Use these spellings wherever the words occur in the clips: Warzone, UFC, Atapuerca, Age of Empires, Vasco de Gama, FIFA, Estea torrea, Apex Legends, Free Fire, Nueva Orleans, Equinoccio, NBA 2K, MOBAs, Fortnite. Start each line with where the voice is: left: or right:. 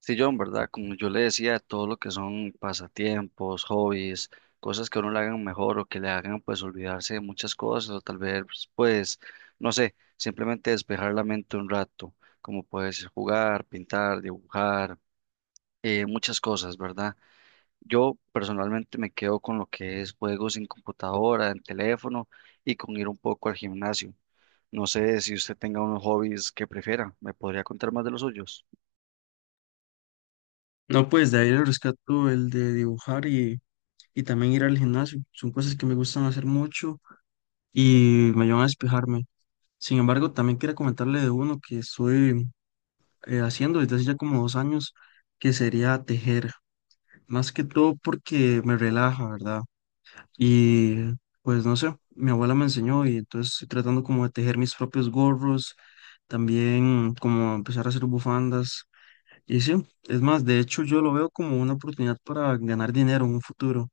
right: Sí, John, ¿verdad? Como yo le decía, todo lo que son pasatiempos, hobbies, cosas que a uno le hagan mejor o que le hagan pues olvidarse de muchas cosas o tal vez pues, no sé, simplemente despejar la mente un rato, como puedes jugar, pintar, dibujar, muchas cosas, ¿verdad? Yo personalmente me quedo con lo que es juegos en computadora, en teléfono y con ir un poco al gimnasio. No sé si usted tenga unos hobbies que prefiera, ¿me podría contar más de los suyos?
left: No, pues de ahí le rescato el de dibujar y también ir al gimnasio. Son cosas que me gustan hacer mucho y me ayudan a despejarme. Sin embargo, también quería comentarle de uno que estoy haciendo desde hace ya como 2 años, que sería tejer. Más que todo porque me relaja, ¿verdad? Y pues no sé, mi abuela me enseñó y entonces estoy tratando como de tejer mis propios gorros, también como empezar a hacer bufandas. Y sí, es más, de hecho yo lo veo como una oportunidad para ganar dinero en un futuro.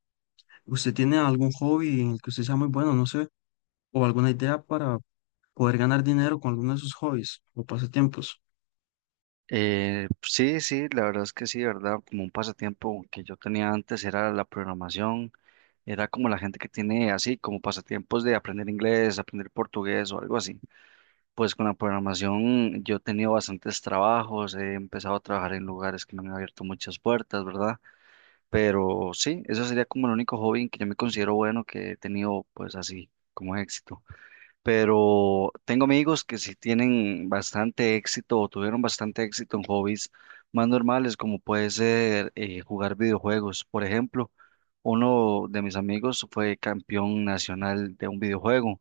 left: ¿Usted tiene algún hobby en el que usted sea muy bueno, no sé, o alguna idea para poder ganar dinero con alguno de sus hobbies o pasatiempos?
right: Sí, sí, la verdad es que sí, ¿verdad? Como un pasatiempo que yo tenía antes era la programación, era como la gente que tiene así, como pasatiempos de aprender inglés, aprender portugués o algo así. Pues con la programación yo he tenido bastantes trabajos, he empezado a trabajar en lugares que me han abierto muchas puertas, ¿verdad? Pero sí, eso sería como el único hobby en que yo me considero bueno que he tenido pues así como éxito, pero tengo amigos que sí tienen bastante éxito o tuvieron bastante éxito en hobbies más normales, como puede ser jugar videojuegos. Por ejemplo, uno de mis amigos fue campeón nacional de un videojuego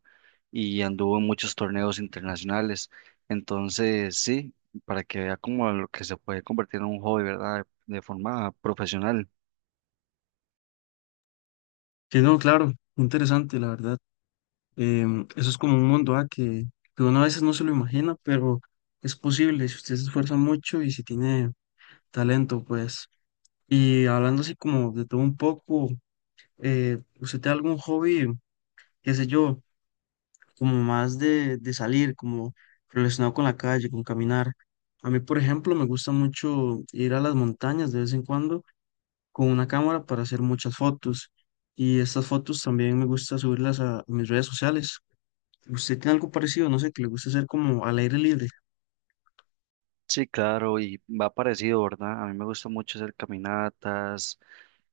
right: y anduvo en muchos torneos internacionales. Entonces, sí, para que vea como lo que se puede convertir en un hobby, ¿verdad? De forma profesional.
left: Sí, no, claro, interesante, la verdad. Eso es como un mundo ah, que uno a veces no se lo imagina, pero es posible si usted se esfuerza mucho y si tiene talento, pues. Y hablando así como de todo un poco, ¿usted tiene algún hobby, qué sé yo? Como más de salir, como relacionado con la calle, con caminar. A mí, por ejemplo, me gusta mucho ir a las montañas de vez en cuando con una cámara para hacer muchas fotos. Y estas fotos también me gusta subirlas a mis redes sociales. ¿Usted tiene algo parecido? No sé, que le gusta hacer como al aire libre.
right: Sí, claro, y va parecido, ¿verdad? A mí me gusta mucho hacer caminatas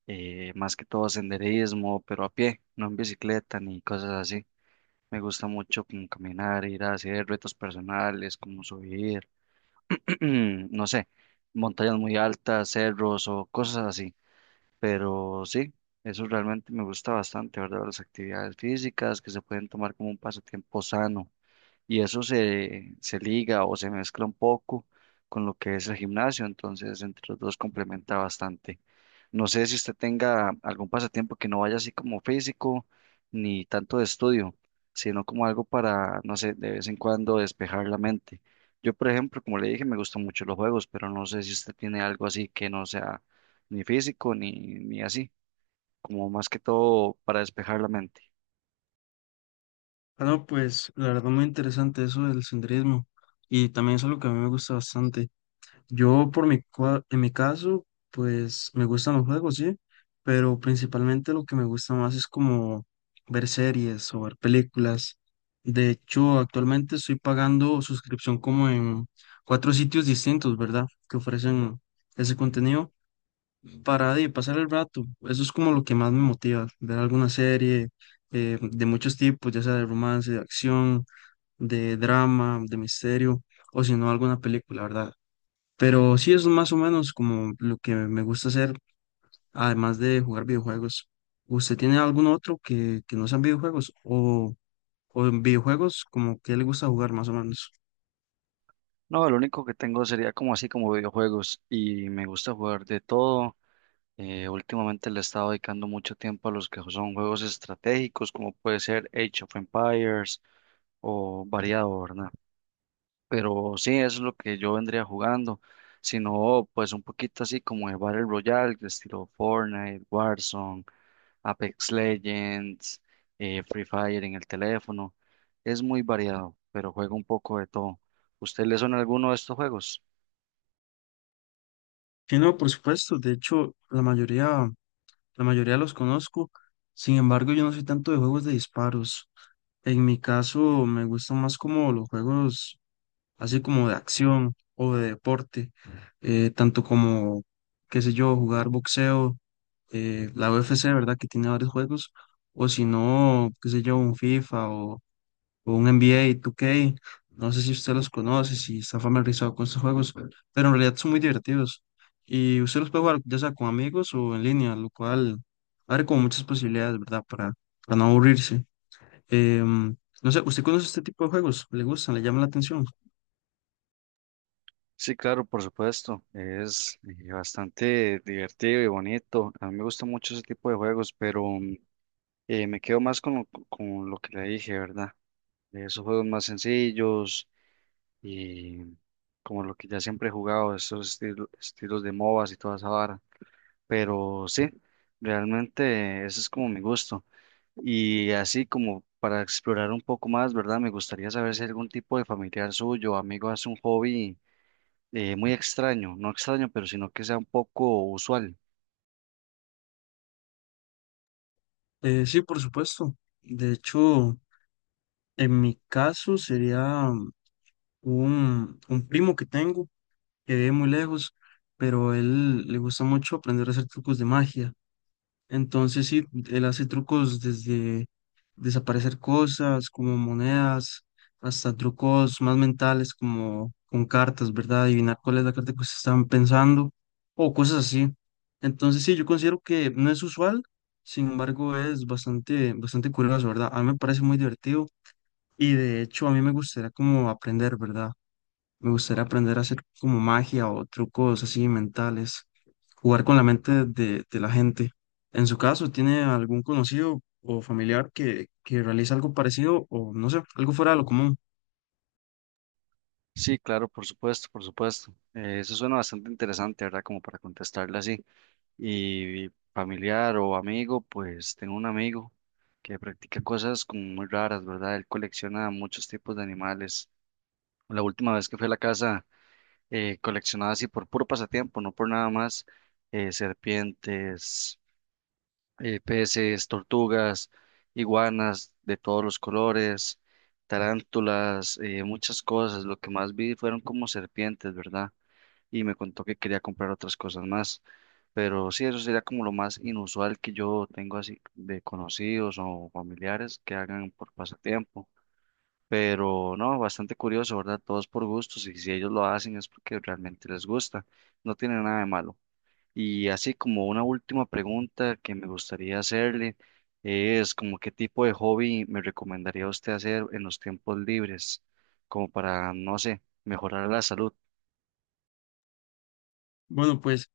right: más que todo senderismo, pero a pie, no en bicicleta ni cosas así. Me gusta mucho como caminar, ir a hacer retos personales, como subir, no sé, montañas muy altas, cerros o cosas así. Pero sí, eso realmente me gusta bastante, ¿verdad? Las actividades físicas que se pueden tomar como un pasatiempo sano y eso se liga o se mezcla un poco con lo que es el gimnasio, entonces entre los dos complementa bastante. No sé si usted tenga algún pasatiempo que no vaya así como físico ni tanto de estudio, sino como algo para, no sé, de vez en cuando despejar la mente. Yo, por ejemplo, como le dije, me gustan mucho los juegos, pero no sé si usted tiene algo así que no sea ni físico ni así, como más que todo para despejar la mente.
left: Ah, no, pues la verdad muy interesante eso del senderismo. Y también es algo que a mí me gusta bastante. Yo por mi, en mi caso, pues me gustan los juegos, sí, pero principalmente lo que me gusta más es como ver series o ver películas. De hecho, actualmente estoy pagando suscripción como en cuatro sitios distintos, ¿verdad? Que ofrecen ese contenido para pasar el rato. Eso es como lo que más me motiva, ver alguna serie de muchos tipos, ya sea de romance, de acción, de drama, de misterio, o si no, alguna película, ¿verdad? Pero sí es más o menos como lo que me gusta hacer, además de jugar videojuegos. ¿Usted tiene algún otro que no sean videojuegos? O en videojuegos como que le gusta jugar más o menos?
right: No, lo único que tengo sería como así como videojuegos y me gusta jugar de todo. Últimamente le he estado dedicando mucho tiempo a los que son juegos estratégicos, como puede ser Age of Empires o variado, ¿verdad? Pero sí, eso es lo que yo vendría jugando. Sino, pues un poquito así como de Battle Royale, de estilo Fortnite, Warzone, Apex Legends, Free Fire en el teléfono. Es muy variado, pero juego un poco de todo. ¿Usted le suena alguno de estos juegos?
left: Sí, no, por supuesto. De hecho, la mayoría los conozco. Sin embargo, yo no soy tanto de juegos de disparos. En mi caso, me gustan más como los juegos así como de acción o de deporte, tanto como, qué sé yo, jugar boxeo, la UFC, ¿verdad? Que tiene varios juegos, o si no, qué sé yo, un FIFA o un NBA 2K, no sé si usted los conoce, si está familiarizado con estos juegos, pero en realidad son muy divertidos y usted los puede jugar ya sea con amigos o en línea, lo cual abre como muchas posibilidades, ¿verdad? Para no aburrirse. Em, no sé, ¿usted conoce este tipo de juegos? ¿Le gustan? ¿Le llama la atención?
right: Sí, claro, por supuesto. Es bastante divertido y bonito. A mí me gusta mucho ese tipo de juegos, pero me quedo más con lo que le dije, ¿verdad? De esos juegos más sencillos y como lo que ya siempre he jugado, esos estilos de MOBAs y toda esa vara. Pero sí, realmente ese es como mi gusto. Y así como para explorar un poco más, ¿verdad? Me gustaría saber si algún tipo de familiar suyo, o amigo, hace un hobby muy extraño, no extraño, pero sino que sea un poco usual.
left: Sí, por supuesto. De hecho, en mi caso sería un primo que tengo que vive muy lejos, pero él le gusta mucho aprender a hacer trucos de magia. Entonces sí, él hace trucos desde desaparecer cosas como monedas, hasta trucos más mentales como con cartas, ¿verdad? Adivinar cuál es la carta que se están pensando o cosas así. Entonces sí, yo considero que no es usual, sin embargo es bastante curioso, ¿verdad? A mí me parece muy divertido y de hecho a mí me gustaría como aprender, ¿verdad? Me gustaría aprender a hacer como magia o trucos así mentales, jugar con la mente de la gente. En su caso, ¿tiene algún conocido o familiar que realice algo parecido o no sé, algo fuera de lo común?
right: Sí, claro, por supuesto, por supuesto. Eso suena bastante interesante, ¿verdad? Como para contestarle así. Y familiar o amigo, pues tengo un amigo que practica cosas como muy raras, ¿verdad? Él colecciona muchos tipos de animales. La última vez que fui a la casa, coleccionaba así por puro pasatiempo, no por nada más, serpientes, peces, tortugas, iguanas de todos los colores, tarántulas, muchas cosas. Lo que más vi fueron como serpientes, ¿verdad? Y me contó que quería comprar otras cosas más. Pero sí, eso sería como lo más inusual que yo tengo así de conocidos o familiares que hagan por pasatiempo. Pero no, bastante curioso, ¿verdad? Todos por gustos y si ellos lo hacen es porque realmente les gusta. No tiene nada de malo. Y así como una última pregunta que me gustaría hacerle es como qué tipo de hobby me recomendaría usted hacer en los tiempos libres, como para, no sé, mejorar la salud.
left: Bueno, pues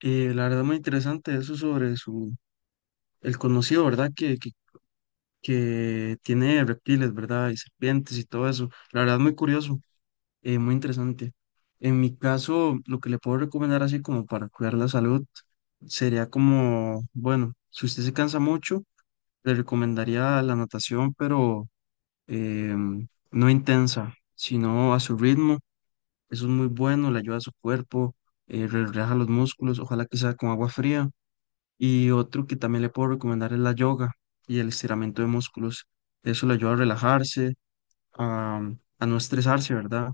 left: la verdad muy interesante eso sobre su, el conocido, ¿verdad? Que tiene reptiles, ¿verdad? Y serpientes y todo eso. La verdad muy curioso. Muy interesante. En mi caso, lo que le puedo recomendar así como para cuidar la salud sería como, bueno, si usted se cansa mucho, le recomendaría la natación, pero no intensa, sino a su ritmo. Eso es muy bueno, le ayuda a su cuerpo, relaja los músculos, ojalá que sea con agua fría. Y otro que también le puedo recomendar es la yoga y el estiramiento de músculos. Eso le ayuda a relajarse a, a no estresarse, ¿verdad?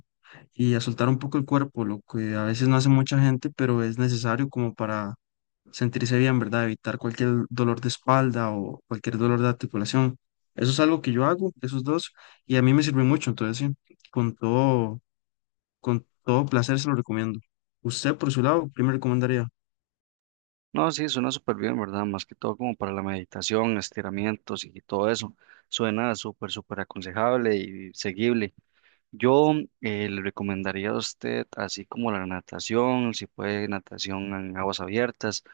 left: Y a soltar un poco el cuerpo, lo que a veces no hace mucha gente, pero es necesario como para sentirse bien, ¿verdad? Evitar cualquier dolor de espalda o cualquier dolor de articulación. Eso es algo que yo hago, esos dos, y a mí me sirve mucho, entonces sí, con todo placer se lo recomiendo. Usted, por su lado, ¿qué me recomendaría?
right: No, sí, suena súper bien, ¿verdad? Más que todo como para la meditación, estiramientos y todo eso. Suena súper, súper aconsejable y seguible. Yo le recomendaría a usted, así como la natación, si puede natación en aguas abiertas.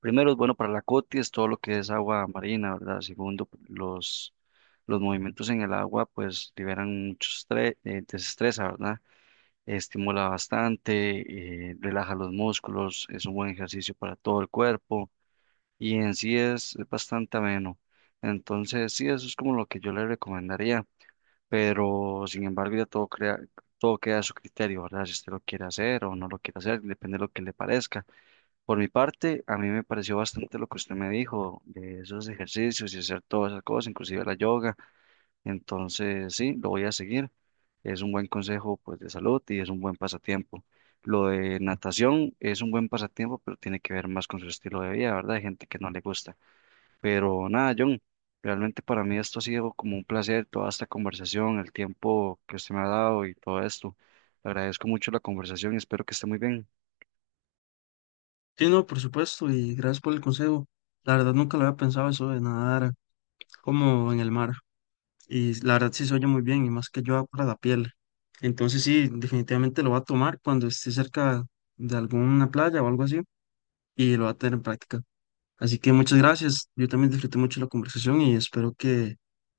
right: Primero es bueno para la es todo lo que es agua marina, ¿verdad? Segundo, los movimientos en el agua pues liberan mucho estrés, desestresa, ¿verdad? Estimula bastante, relaja los músculos, es un buen ejercicio para todo el cuerpo y en sí es bastante ameno. Entonces, sí, eso es como lo que yo le recomendaría, pero sin embargo ya todo queda a su criterio, ¿verdad? Si usted lo quiere hacer o no lo quiere hacer, depende de lo que le parezca. Por mi parte, a mí me pareció bastante lo que usted me dijo de esos ejercicios y hacer todas esas cosas, inclusive la yoga. Entonces, sí, lo voy a seguir. Es un buen consejo, pues, de salud y es un buen pasatiempo. Lo de natación es un buen pasatiempo, pero tiene que ver más con su estilo de vida, ¿verdad? Hay gente que no le gusta. Pero nada, John, realmente para mí esto ha sido como un placer, toda esta conversación, el tiempo que usted me ha dado y todo esto. Le agradezco mucho la conversación y espero que esté muy bien.
left: Sí, no, por supuesto, y gracias por el consejo. La verdad nunca lo había pensado eso de nadar como en el mar. Y la verdad sí se oye muy bien, y más que ayuda para la piel. Entonces sí, definitivamente lo va a tomar cuando esté cerca de alguna playa o algo así y lo va a tener en práctica. Así que muchas gracias. Yo también disfruté mucho la conversación y espero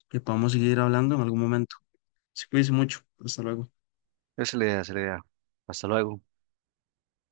left: que podamos seguir hablando en algún momento. Se cuídense mucho. Hasta luego.
right: Esa es la idea, esa es la idea. Hasta luego.